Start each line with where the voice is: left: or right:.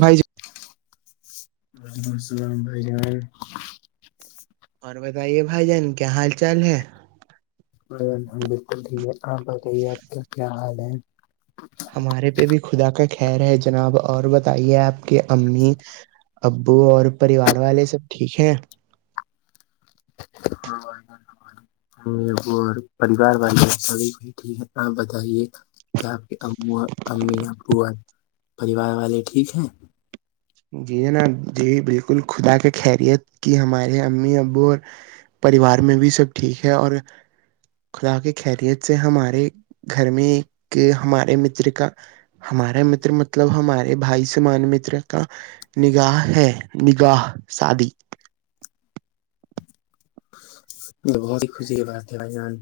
right: بھائی ج
left: وعلیکم السلام بھائی جار
right: اور بتائیے بھائی جان کیا حال چال ہے
left: بالکل ٹھیک ہے آپ بتائیے آپ کا کیا حال ہے
right: ہمارے پہ بھی خدا کا خیر ہے جناب اور بتائیے آپ کی امی ابو اور پریوار والے سب ٹھیک ہیں
left: ہاں اور پریوار والے سبھی ٹھیک ہے آپ بتائیے کیا آپ کی ا امی اپو اور پریوار والے ٹھیک ہے
right: جی جناب جی بالکل خدا کی خیریت کی ہمارے امی ابو اور پریوار میں بھی سب ٹھیک ہے اور خدا کی خیریت سے ہمارے گھر میں ہمارے متر کا ہمارا متر مطلب ہمارے بھائی سے مان متر کا نگاہ ہے نگاہ شادی
left: بہت ہی خوشی ہے بات تھ بھائی جان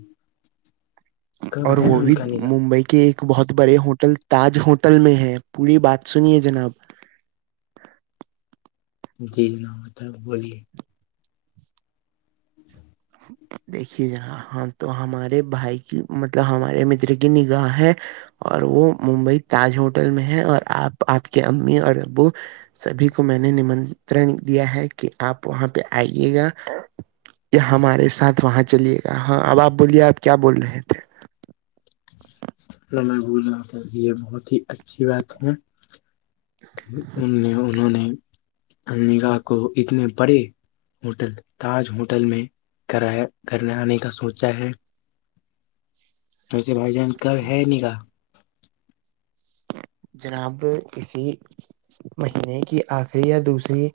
left: کب ہے ان کا نگام
right: کہ ایک بہت بڑے ہوٹل تاج ہوٹل میں ہے پوری بات سنیے جناب
left: جی جناب بتا ہے بولیے ج
right: دیکھیے جا ہاں تو ہمارے بھائی کی مطلب ہمارے متر کی نگاہ ہے اور وہ ممبئی تاج ہوٹل میں ہے اور آپ آپ کے امی اور ابو سبھی کو میں نے نمترن دیا ہے کہ آپ وہاں پہ آئیے گا یا ہمارے ساتھ وہاں چلیے گا ہاں اب آپ بولیے آپ کیا بول رہے تھے
left: میں میں بول رہا ہ س یہ بہت ہی اچھی بات ہے کہ ان میں انہوں نے نگا کو اتنے پڑے ہوٹل تاج ہوٹل میں کرایا کرنے آنے کا سوچتا ہے ویسے بھائی جان کب ہے ن کہا
right: جناب اسی مہینے کی آخری یا دوسری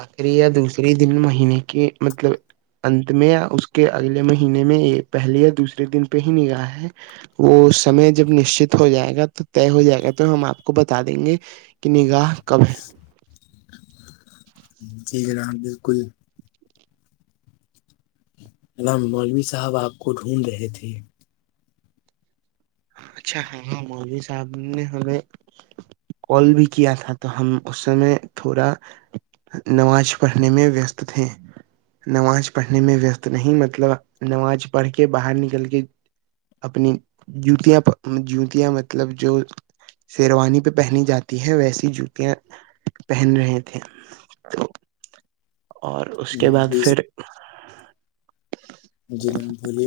right: آخری یا دوسرے دن مہینے کے مطلب ات میں یا اس کے اگلے مہینے میں پہلے یا دوسرے دن پہ ہی نگاہ ہے وہ سمے جب نشچت ہو جائے گا تو طے ہو جائے گا تو ہم آپ کو بتا دیں گے کہ نگاہ کب ہے
left: جٹھیک ہے نام بالکل ن ن مولوی صاحب آپ کو ڈھونڈ رہے تھے
right: اچھا ہاں ہاں مودی صاحب نے ہمیں کال بھی کیا تھا تو ہم اس سمے تھوڑا نماز پڑھنے میں ویست تھے نماز پڑھنے میں ویست نہیں مطلب نماز پڑھ کے باہر نکل کے اپنی جوتیا جوتیا مطلب جو شیروانی پہ پہنی جاتی ہے ویسی جوتیاں پہن رہے تھے تو اور اس کے بعد
left: مولوی
right: پھر
left: جی بولیے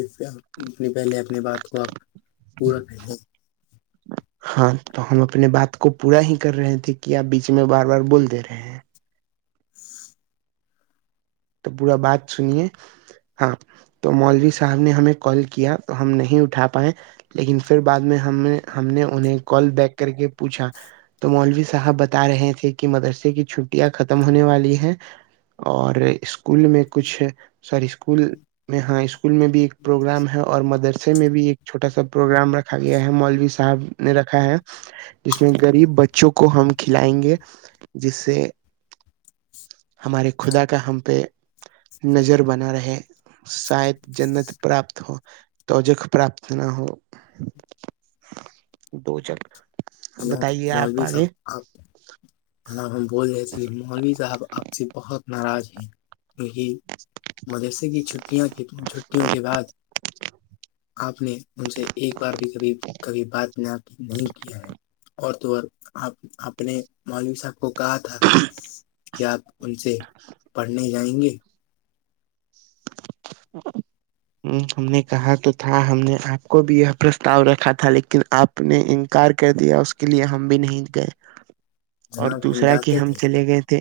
left: اپنی پہلے اپنی بات کو آپ پورا کر لیں
right: [unintelligible] ہاں تو ہم اپنے بات کو پورا ہی کر رہے تھے کہ آپ بیچ میں بار بار بول دے رہے ہیں
left: [unintelligible]
right: تو پورا بات سنیے ہاں تو مولوی صاحب نے ہمیں کال کیا تو ہم نہیں اٹھا پائے لیکن پھر بعد میں ہم نے ہم نے انہیں کال بیک کر کے پوچھا تو مولوی صاحب ب رہے تھے کہ مدرسے کی چھٹیاں ختم ہونے والی ہیں اور اسکول میں کچھ ساری اسکول میں ہاں اسکول میں بھی ایک پروگرام ہے اور مدرسے میں بھی ایک چھوٹا سا پروگرام رکھا گیا ہے مولوی صاحب نے رکھا ہے جس میں غریب بچوں کو ہم کھلائیں گے جس سے ہمارے خدا کا ہم پہ نظر بنا رہے شاید جنت پراپت ہو توجک پراپت نہ ہو دوچک
left: مج بھی سب اب جناب ہم بول رہے تھے مولوی صاحب اب سے بہت ناراض ہیں یہی مدرسے کی چیاں چھٹیوں کے بعد آپ نے ان سے ایک بار بھیبھی کبھی بات نہیں کیا ہے اور تو اور اپنے مولوی صاحب کو کہا تھا کہ آپ ان سے پڑھنے جائیں گے
right: ا ہم نے کہا تو تھا ہم نے آپ کو بھی یہ پرستاؤ رکھا تھا لیکن آپ نے انکار کر دیا اس کے لیئے ہم بھی نہیں گئے اور
left: جناب
right: دوسرا کہ
left: جاتے
right: ہم
left: تھے
right: چلے گئے تھے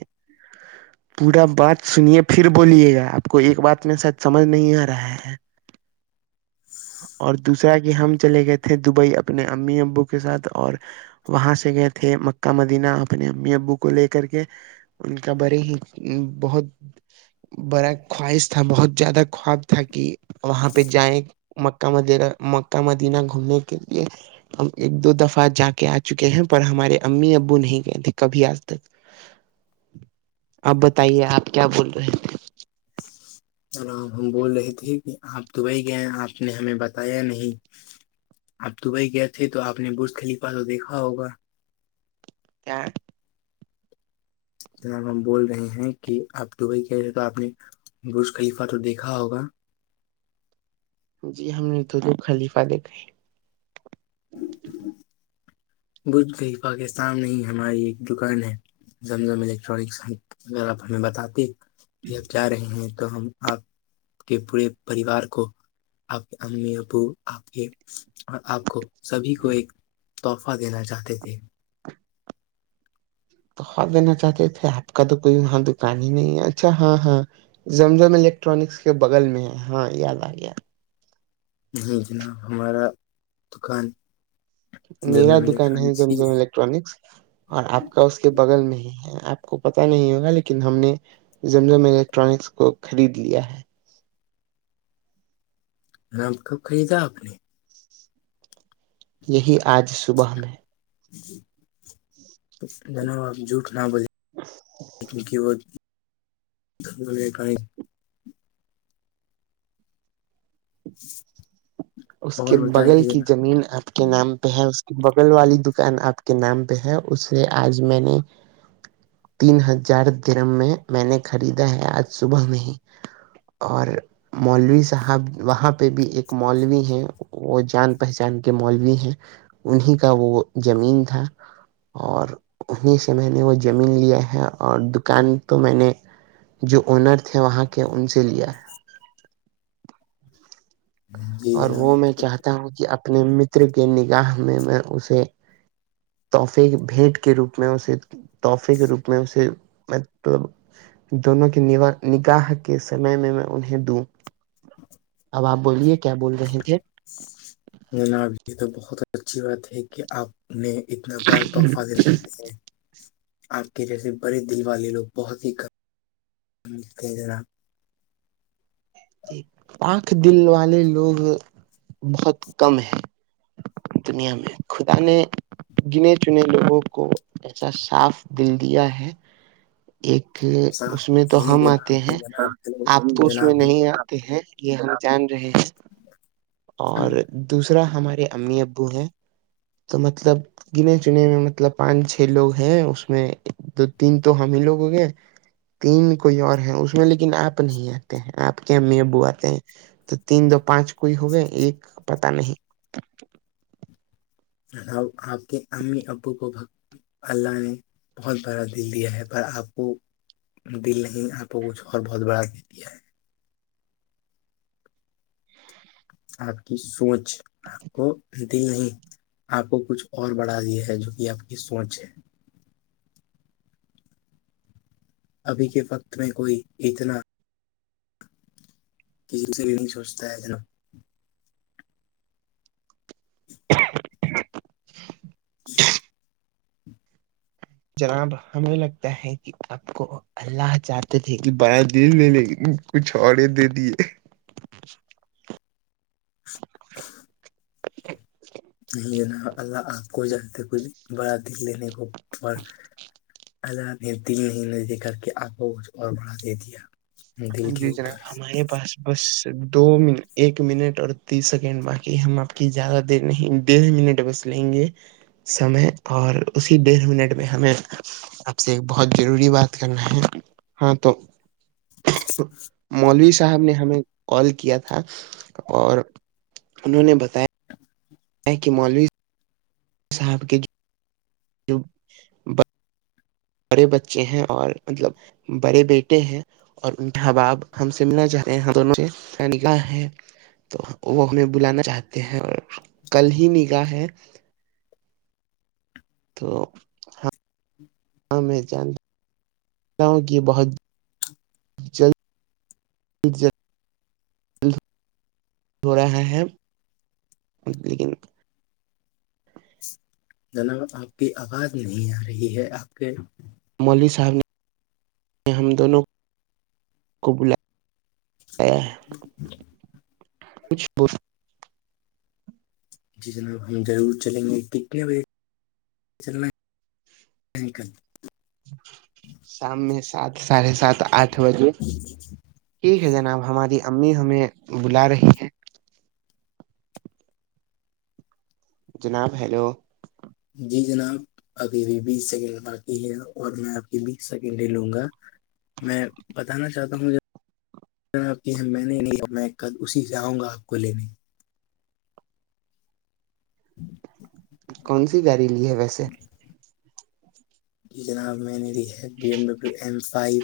right: پورا بات سنیے پھر بولیے گا آپ کو ایک بات میں س سمجھ نہیں آ رہا ہے اور دوسرا کہ ہم چلے گئے تھے دبئی اپنے امی ابو کے ساتھ اور وہاں سے گئے تھے مکہ مدینہ اپنے امی ابو کو لے کر کے ان کا بڑے ہی بہت بڑا خواہش تھا بہت زیادہ خواب تھا کہ وہاں پہ جائیں مکہ مدینہ مکہ مدینہ گھومنے کے لیے ہم ایک دو دفعہ جا کے آ چکے ہیں پر ہمارے امی ابو نہیں گئے تھے کبھی آج تک اب بتائیے آپ کیا بول رہے
left: جام ہم بول رہے تھے کہ آپ دبئی گئے ہیں آپ نے ہمیں بتایا نہیں آپ دبئی گئے تھے تو آپ نے برز خلیفہ تو دیکھا ہوگا
right: کیا
left: جناب ہم بول رہے ہیں کہ آپ دبئی گئے تھے تو آپ نے برز خلیفہ تو دیکھا ہوگا
right: جی ہم نے تو د خلیفہ دیکھا ہے
left: ہوں ہوں بھ گئی پاکستان میں ہی ہماری ایک دکان ہے جم جم الیکٹرانکسغ ہمیں بتاتی کہ آب جا رہے ہیں تو ہم آپ کے پورے پریوار کو آپ کے امی ابو آپ کے اور آپ کو سبھی کو ایک تحفہ دینا چاہتے تھے
right: تو خا دینا چاہتے تھے آپ کا تو کوئی وہاں دکان ہی نہیں ہے اچھا ہاں ہاں زمزم الیکٹرانکس کے بغل میں ہے ہاں یاد آ گیا
left: نہیں جناب ہمارا دکان جب م خان تھی
right: ٹرکس اور آپ کا اس کے بغل میں ہی ہے آپ کو پت نہیں ہوگا لیکن ہم نے زمزوں میں الیکٹرانکس کو خرید لیا ہے
left: نام کپ خریدا آپ نے
right: یہی آج صبح میں
left: دھنیہ واد جٹ نہ بول کیونک وہ [inaudible]
right: اس کے
left: اور
right: بغل
left: بتائیے
right: کی زمین آپ کے نام پہ ہے اس کے بغل والی دکان آپ کے نام پہ ہے اسے آج میں نے تین ہزار درم میں میں نے خریدا ہے آج صبح میں ہی اور مولوی صاحب وہاں پہ بھی ایک مولوی ہیں وہ جان پہچان کے مولوی ہیں انیں کا وہ زمین تھا اور انہیں سے میں نے وہ زمین لیا ہے اور دکان تو میں نے جو آونر تھے وہاں کے ان سے لیا ہے
left: [inaudible] جناب جی
right: اور وہ میں
left: جناب
right: چاہتا ہوں کہ اپنے متر کے نگاہ میں میں اسے تحفے کے بھیٹ کے روپ میں اسے تحفے کے روپ میں اسے میں تو دونوں کے نگاہ کے سمے میں میں انہیں دوں
left: [inaudible]
right: اب آپ بولیے کیا بول رہے تھے
left: ن ابھی تو بہت اچھی بات ہے کہ آپ نے اتنا بار تحفہ دے جے ہے آپ کے جیسے بڑے دل والے لوگ بہت ہی کم ملتے ہیں جناب
right: پاک دل والے لوگ بہت کم ہیں دنیا میں خدا نے گنے چنے لوگوں کو جسا صاف بلندیا ہے ایک
left: صاف
right: اس میں تو
left: نہیں
right: ہم
left: جناب
right: آتے
left: جی
right: ہیں
left: جناب چلو
right: آپ تو اس میں
left: جناب
right: نہیں آتے ہیں یہ ہم جان رہے ہیں اور دوسرا ہمارے امی ابو ہیں تو مطلب گنے چنے میں مطلب پانچ چھ لوگ ہیں اس میں دو تین تو ہم ہی لوگ ہو گئے تین کوئی اور ہے اس میں لیکن آپ نہیں آتے ہیں آپ کے امی ابو آتے ہیں تو تین دو پانچ کوئی ہو گئے ایک پتا نہیں
left: آپ کے امی ابو کو اللہ نے بہت بڑا دل دیا ہے پر آپ کو دل نہیں آپ کو کچھ اور بہت بڑا دے دیا ہے آپ کی سوچ آپ کو د نہیں آپ کو کچھ اور بڑھا دیا ہے جو کہ آپ کی سوچ ہے ابھی کے وقت میں کوئی اتنا کسی سے بھی نہیں سوچتا ہے نا
right: [inaudible]
left: جی
right: جناب ہمیں لگتا ہے کہ سب کو [inaudible] اللہ چاہتے تھے کہ بیا دل میں لے کچھ اورڑے دے دیے
left: یہ ن [unintelligible] اللہ آپ کو جگتے کچھ بڑا دل لینے کو پر [inaudible] آز نے تین منے دے کر کے آگ کو اور بڑا دے دیا دل کے
right: جی
left: اوپر
right: جناب ہمارے پاس بس دو منٹ ایک منٹ اور تیس سیکنڈ باقی ہم آپ کی زیادہ دیر نہیں ڈیڑھ منٹ بس لیں گے سمے اور اسی ڈیڑھ منٹ میں ہمیں آپ سے ایک بہت ضروری بات کرنا ہے ہاں تو مولوی صاحب نے ہمیں کال کیا تھا اور انہوں نے بتایا یہ کہ مولوی صاحب کے ج [unintelligible] بڑے بچے ہیں اور مطلب بڑے بیٹے ہیں اور انٹباب ہم سے ملنا چاہتے ہیں یہ دونوں سے نکح ہے [inaudible] تو وہ ہمیں بلانا چاہتے ہیں اور کل ہی نکاح ہے تو ہا میں جان تاں کی یہ بہت چل جز [unintelligible] ب [unintelligible] ہو رہا ہے لیکن
left: جناب آپ کی آواز نہیں آ رہی ہے آپ کے
right: مولوی صاحب نے نے ہم دونوں کو بلایا ہے
left: ج [unintelligible]
right: کچھ پوچ
left: جی جناب ہم ضرور چلیں گے کتنے بجے چلنا ہے کل
right: شام میں سات ساڑھے سات آٹھ بجے ٹھیک ہے جناب ہماری امی ہمیں بلا رہی ہے جناب ہیلو
left: جی جناب ابھی بھی بیس سیکنڈ باقی ہے اور میں اپ کی بیس سیکنڈ ہی لوں گا میں بتانا چاہتا ہوں [inaudible] آپ کہ میں نے نہیں میں کل اسی سے آؤں گا آپ کو لینے
right: کون سی گاڑی لی ہے ویسے
left: جی جناب میں نے لی ہے B M W M five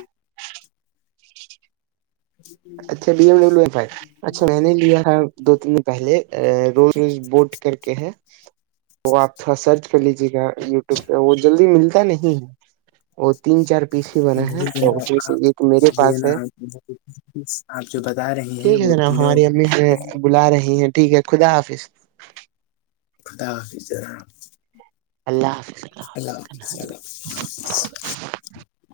right: اچھا بی ایم ڈبلو بھائی اچھا میں نے لیا تھا دو تین دن پہلے روز روز بوٹ کر کے ہیں تو آپ تھوڑا سرچ کر لیجیے گا یوٹیوب پہ وہ جلدی ملتا نہیں ہے وہ تین چار پیس ہی بنا ہے
left: جی
right: اور اس میں
left: جناب
right: سے
left: آپ
right: ایک میرے
left: جی
right: پاس ہے
left: آپ جو بتا رہے ہیں
right: ٹھیک ہے
left: وہ
right: جناب
left: تینوں
right: ہماری امی ہمیں بلا رہی ہیں ٹھیک ہے خدا حافظ
left: خدا حاظ اللہ حافظ اللہ الفظ [unintelligible]